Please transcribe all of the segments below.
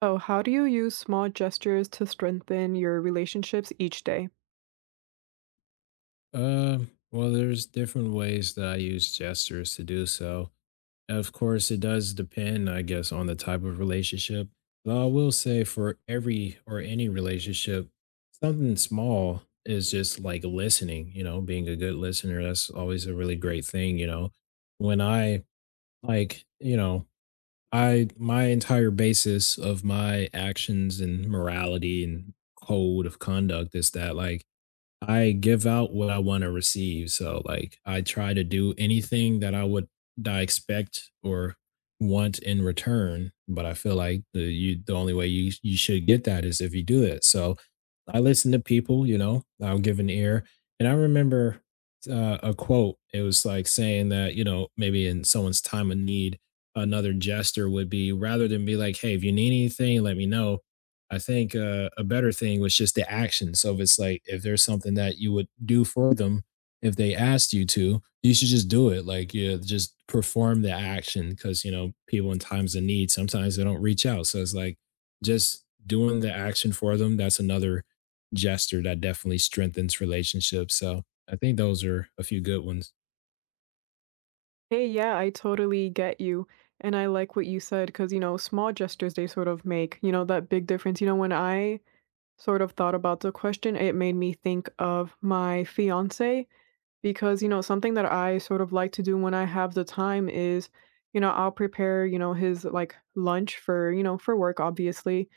Oh, how do you use small gestures to strengthen your relationships each day? Well, there's different ways that I use gestures to do so. Of course, it does depend, I guess, on the type of relationship. But I will say for every or any relationship, something small is just like listening, you know, being a good listener. That's always a really great thing, you know. When I like, you know, I my entire basis of my actions and morality and code of conduct is that like I give out what I wanna receive, so, like, I try to do anything that I would that I expect or want in return, but I feel like the only way you should get that is if you do it, so, I listen to people, you know, I'll give an ear, and I remember, a quote, it was, like, saying that, you know, maybe in someone's time of need, another gesture would be rather than be like, "Hey, if you need anything, let me know." I think, a better thing was just the action, so if it's like if there's something that you would do for them if they asked you to, you should just do it, like, yeah, just perform the action because you know, people in times of need, sometimes they don't reach out, so it's like, just doing the action for them, that's another gesture that definitely strengthens relationships, so I think those are a few good ones. Hey, yeah, I totally get you. And I like what you said because, small gestures, they sort of make, that big difference. When I sort of thought about the question, it made me think of my fiance, because something that I sort of like to do when I have the time is, I'll prepare, his like lunch for, for work, obviously.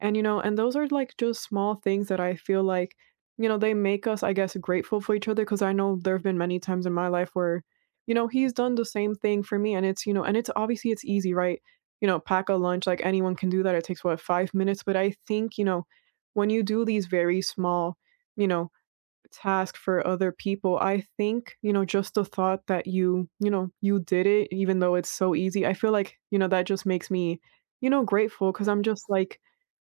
And, and those are like just small things that I feel like, they make us, I guess, grateful for each other, because I know there have been many times in my life where, he's done the same thing for me, and it's obviously it's easy, right? Pack a lunch. Like anyone can do that, it takes what, 5 minutes? But I think, when you do these very small, you know task for other people, I think, just the thought that you did it even though it's so easy. I feel like, that just makes me, grateful. Because 'cause I'm just like,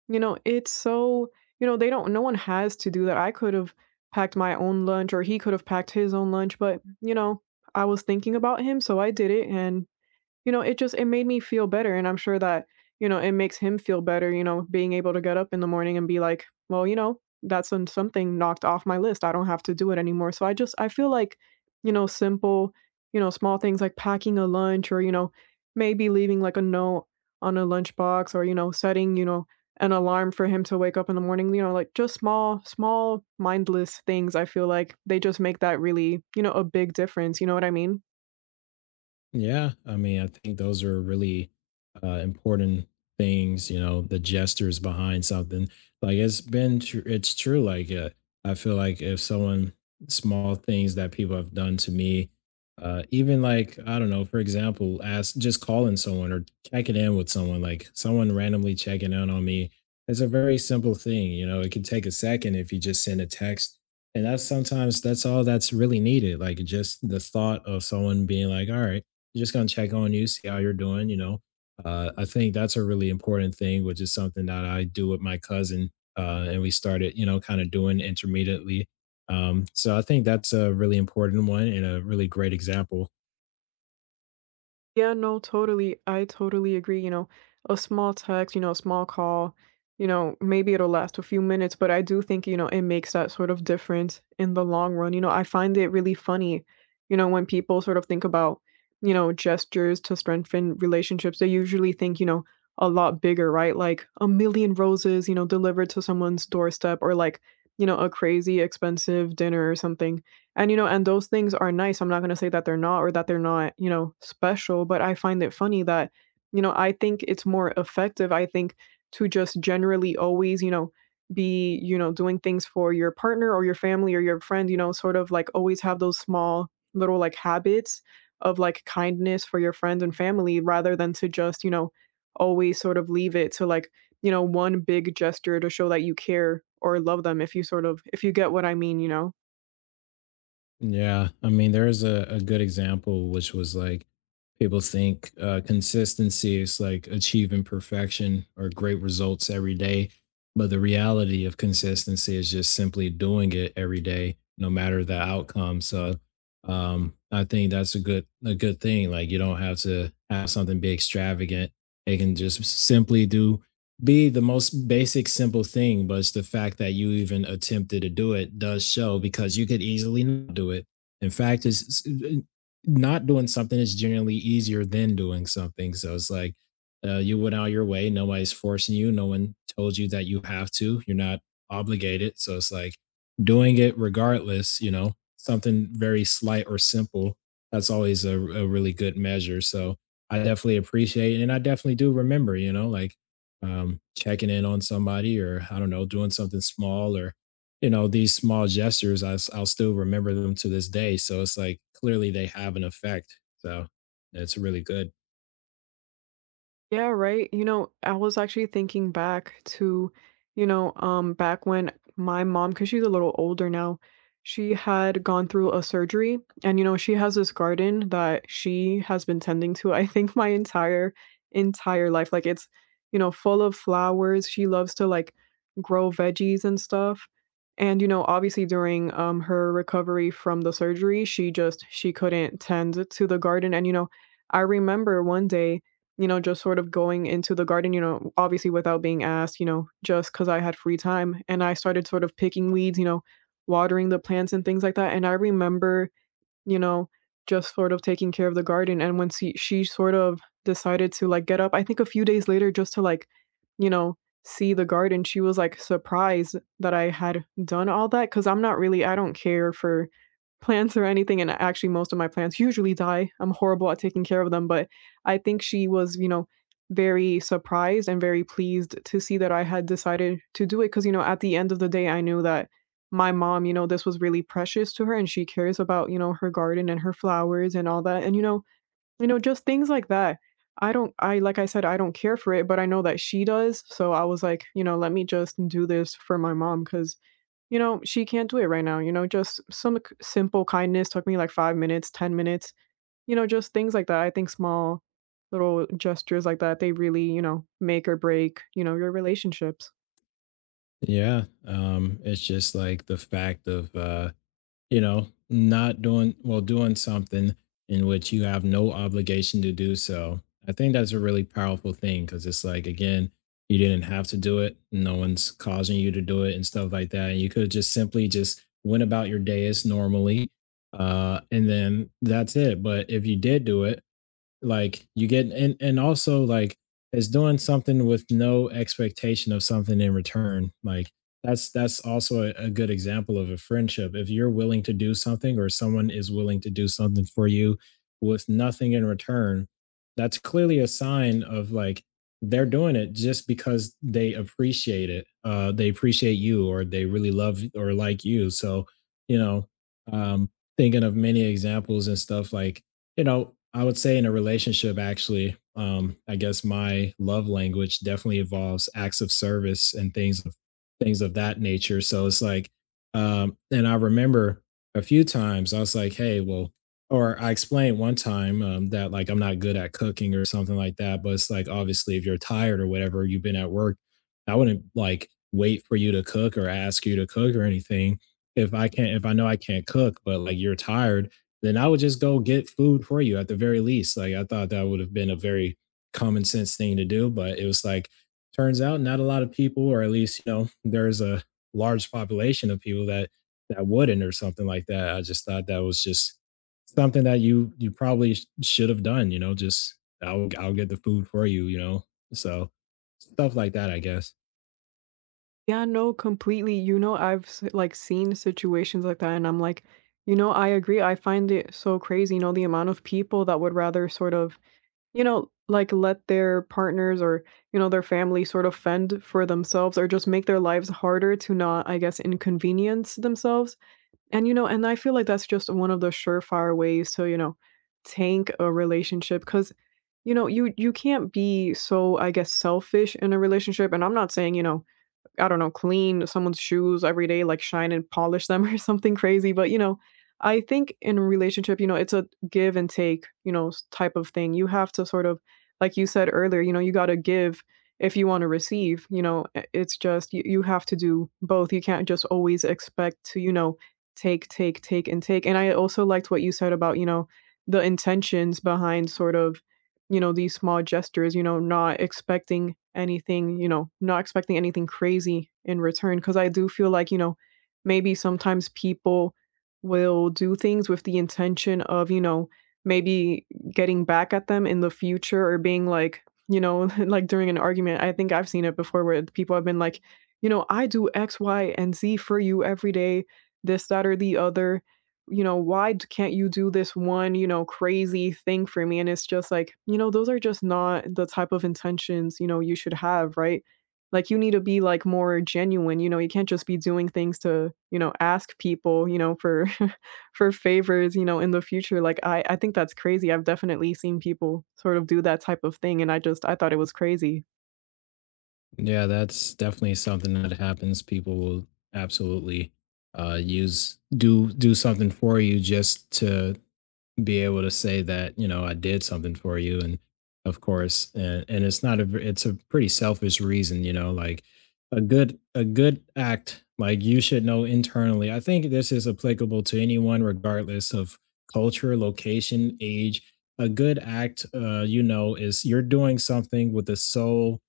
it's so, they don't no one has to do that. I could have packed my own lunch, or he could have packed his own lunch, but, I was thinking about him, so I did it. And, it made me feel better, and I'm sure that, it makes him feel better, being able to get up in the morning and be like, "Well, that's something knocked off my list. I don't have to do it anymore." So I feel like, simple, small things like packing a lunch, or, maybe leaving like a note on a lunchbox, or, setting, an alarm for him to wake up in the morning, like just small, small mindless things. I feel like they just make that really, a big difference. You know what I mean? Yeah, I mean, I think those are really important things. You know, the gestures behind something. Like it's it's true. Like I feel like if someone small things that people have done to me, even like I don't know, for example, ask just calling someone or checking in with someone, like someone randomly checking in on me. It's a very simple thing. You know, it can take a second if you just send a text and that's sometimes that's all that's really needed, like just the thought of someone being like, all right, you're just gonna check on you, see how you're doing, you know? I think that's a really important thing, which is something that I do with my cousin, and we started, you know, kind of doing intermittently. So I think that's a really important one and a really great example. Yeah, no, totally. I totally agree. A small text, a small call, maybe it'll last a few minutes, but I do think, it makes that sort of difference in the long run. I find it really funny, when people sort of think about, gestures to strengthen relationships, they usually think, a lot bigger, right? Like a million roses, delivered to someone's doorstep, or like, a crazy expensive dinner or something. And those things are nice. I'm not gonna say that they're not, or that they're not, you know, special, but I find it funny that, I think it's more effective, I think, to just generally always, be, doing things for your partner or your family or your friend, sort of like always have those small little like habits of like kindness for your friends and family, rather than to just, always sort of leave it to like, one big gesture to show that you care or love them, if you get what I mean, you know? Yeah, I mean, there is a good example, which was like people think consistency is like achieving perfection or great results every day. But the reality of consistency is just simply doing it every day, no matter the outcome. So I think that's a good thing. Like you don't have to have something be extravagant. They can just simply do be the most basic simple thing, but it's the fact that you even attempted to do it does show, because you could easily not do it. In fact, not doing something is generally easier than doing something, so it's like you went out your way, nobody's forcing you, no one told you that you have to, you're not obligated, so it's like doing it regardless, you know, something very slight or simple, that's always a really good measure. So I definitely appreciate it, and I definitely do remember, you know, like checking in on somebody, or I don't know, doing something small, or, you know, these small gestures, I'll still remember them to this day. So it's like clearly they have an effect. So it's really good. Yeah, right. I was actually thinking back to, back when my mom, because she's a little older now, she had gone through a surgery. And, she has this garden that she has been tending to, I think, my entire, entire life. Like it's, full of flowers. She loves to like grow veggies and stuff. And, obviously during her recovery from the surgery, she couldn't tend to the garden. And, I remember one day, just sort of going into the garden, obviously without being asked, just because I had free time, and I started sort of picking weeds, watering the plants and things like that. And I remember, you know, just sort of taking care of the garden, and when she sort of decided to, like, get up, I think a few days later, just to, like, you know, see the garden, she was, like, surprised that I had done all that. Because 'cause I'm not really, I don't care for plants or anything, and actually most of my plants usually die, I'm horrible at taking care of them. But I think she was, very surprised and very pleased to see that I had decided to do it, because, at the end of the day, I knew that my mom, this was really precious to her, and she cares about, her garden and her flowers and all that. And just things like that. I don't I like I said, I don't care for it, but I know that she does. So I was like, let me just do this for my mom, because, she can't do it right now. Just some simple kindness took me like 5 minutes, 10 minutes, just things like that. I think small little gestures like that, they really, make or break, your relationships. Yeah. It's just like the fact of, you know, not doing, well, doing something in which you have no obligation to do so. I think that's a really powerful thing, because it's like, again, you didn't have to do it. No one's causing you to do it and stuff like that. And you could have just simply just went about your day as normally. And then that's it. But if you did do it, like you get, and also like it's doing something with no expectation of something in return, like that's also a good example of a friendship. If you're willing to do something, or someone is willing to do something for you with nothing in return, that's clearly a sign of like they're doing it just because they appreciate it, they appreciate you, or they really love or like you. So you know, um thinking of many examples and stuff like, you know, I would say in a relationship, actually, I guess my love language definitely involves acts of service and things of that nature. So it's like, and I remember a few times I was like, "Hey, well," or I explained one time that like I'm not good at cooking or something like that. But it's like obviously, if you're tired or whatever, you've been at work, I wouldn't like wait for you to cook or ask you to cook or anything. If I can't, if I know I can't cook, but like you're tired, then I would just go get food for you at the very least. Like I thought that would have been a very common sense thing to do, but it was like turns out not a lot of people, or at least you know there's a large population of people that wouldn't, or something like that. I just thought that was just something that you probably should have done. You know, just I'll get the food for you. You know, so stuff like that, I guess. Yeah, no, completely. I've like seen situations like that, and I'm like, I agree. I find it so crazy, the amount of people that would rather sort of, like let their partners or, their family sort of fend for themselves, or just make their lives harder to not, I guess, inconvenience themselves. And I feel like that's just one of the surefire ways to, tank a relationship. Because, you can't be so, I guess, selfish in a relationship. And I'm not saying, I don't know, clean someone's shoes every day, like shine and polish them, or something crazy. But, I think in a relationship, it's a give and take, type of thing. You have to sort of, like you said earlier, you got to give if you want to receive. It's just you, you have to do both. You can't just always expect to, take, take, take, and take. And I also liked what you said about, the intentions behind sort of, these small gestures, not expecting anything, not expecting anything crazy in return. Because I do feel like, maybe sometimes people will do things with the intention of, maybe getting back at them in the future, or being like, like during an argument. I think I've seen it before, where people have been like, "I do X, Y, and Z for you every day, this, that, or the other. Why can't you do this one, crazy thing for me?" And it's just like, those are just not the type of intentions, you should have, right? Like you need to be like more genuine, you can't just be doing things to, ask people, for for favors, in the future. Like I think that's crazy. I've definitely seen people sort of do that type of thing, and I thought it was crazy. Yeah, that's definitely something that happens. People will absolutely use do something for you just to be able to say that, you know, I did something for you. And of course, and it's not a it's a pretty selfish reason, you know. Like a good act, like you should know internally. I think this is applicable to anyone regardless of culture, location, age. A good act, you know, is you're doing something with the sole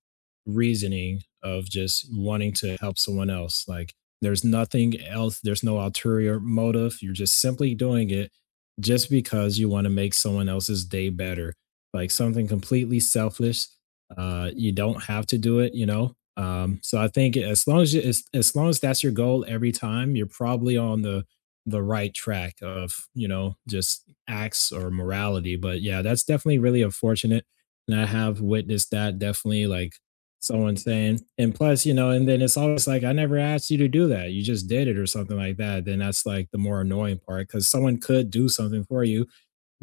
reasoning of just wanting to help someone else. Like there's nothing else, there's no ulterior motive. You're just simply doing it just because you want to make someone else's day better, like something completely selfless. You don't have to do it, you know. So I think as long as as long as that's your goal every time, you're probably on the right track of, you know, just acts or morality. But yeah, that's definitely really unfortunate, and I have witnessed that definitely. Like someone saying, and plus, you know, and then it's always like, I never asked you to do that, you just did it, or something like that, then that's like the more annoying part. Because someone could do something for you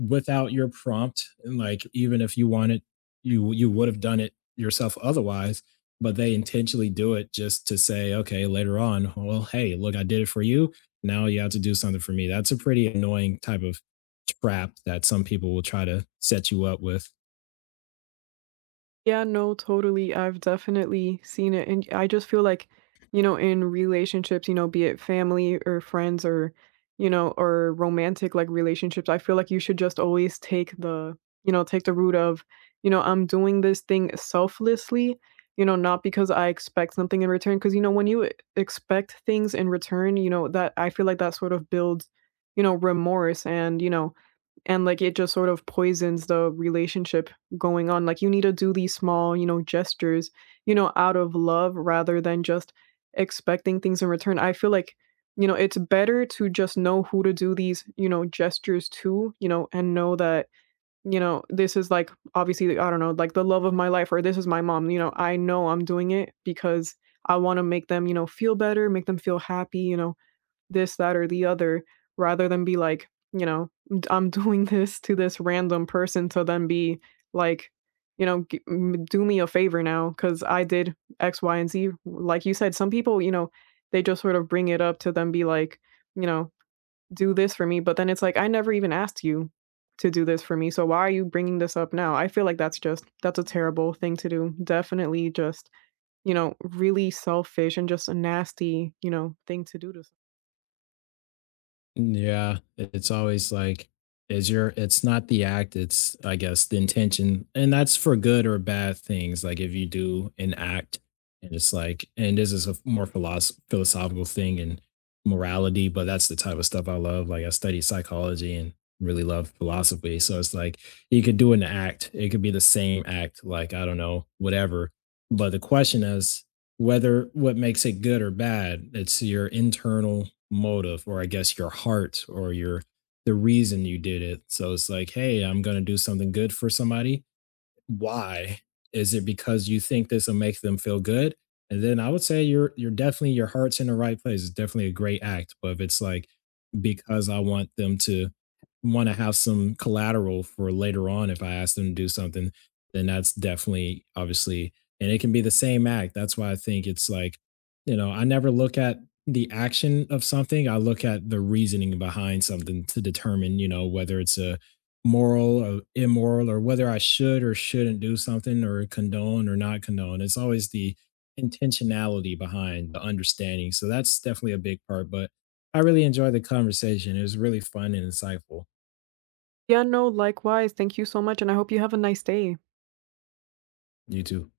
without your prompt, and like even if you wanted, you would have done it yourself otherwise, but they intentionally do it just to say, okay, later on, well, hey, look, I did it for you, now you have to do something for me. That's a pretty annoying type of trap that some people will try to set you up with. Yeah, no, totally. I've definitely seen it. And I just feel like, in relationships, be it family or friends, or romantic like relationships, I feel like you should just always take the, you know, take the route of, I'm doing this thing selflessly, not because I expect something in return. Cause, when you expect things in return, that I feel like that sort of builds, remorse, and, like, it just sort of poisons the relationship going on. Like, you need to do these small, gestures, out of love, rather than just expecting things in return. I feel like, it's better to just know who to do these, gestures to, and know that, this is, like, obviously, I don't know, like, the love of my life or this is my mom, I know I'm doing it because I wanna make them, feel better, make them feel happy, you know? This, that, or the other, rather than be like, I'm doing this to this random person to then be like, Do me a favor now because I did X, Y, and Z." Like you said, some people, they just sort of bring it up to then be like, you know, do this for me. But then it's like, I never even asked you to do this for me. So why are you bringing this up now? I feel like that's a terrible thing to do. Definitely just, really selfish and just a nasty, thing to do to. Mm, yeah, it's always like is your, it's not the act, it's I guess the intention. And that's for good or bad things. Like if you do an act, and it's like, and this is a more philosophical thing and morality, but that's the type of stuff I love. Like I study psychology and really love philosophy. So it's like you could do an act. It could be the same act, like I don't know, whatever. But the question is whether, what makes it good or bad, it's your internal motive, or I guess your heart, or your the reason you did it. So it's like, hey, I'm going to do something good for somebody. Why? Is it because you think this will make them feel good? And then I would say you're, definitely your heart's in the right place, it's definitely a great act. But if it's like because I want them to want to have some collateral for later on if I ask them to do something, then that's definitely obviously, and it can be the same act. That's why I think it's like, you know, I never look at the action of something. I look at the reasoning behind something to determine, you know, whether it's a moral or immoral, or whether I should or shouldn't do something, or condone or not condone. It's always the intentionality behind the understanding. So that's definitely a big part, but I really enjoyed the conversation. It was really fun and insightful. Yeah, no, likewise. Thank you so much, and I hope you have a nice day. You too.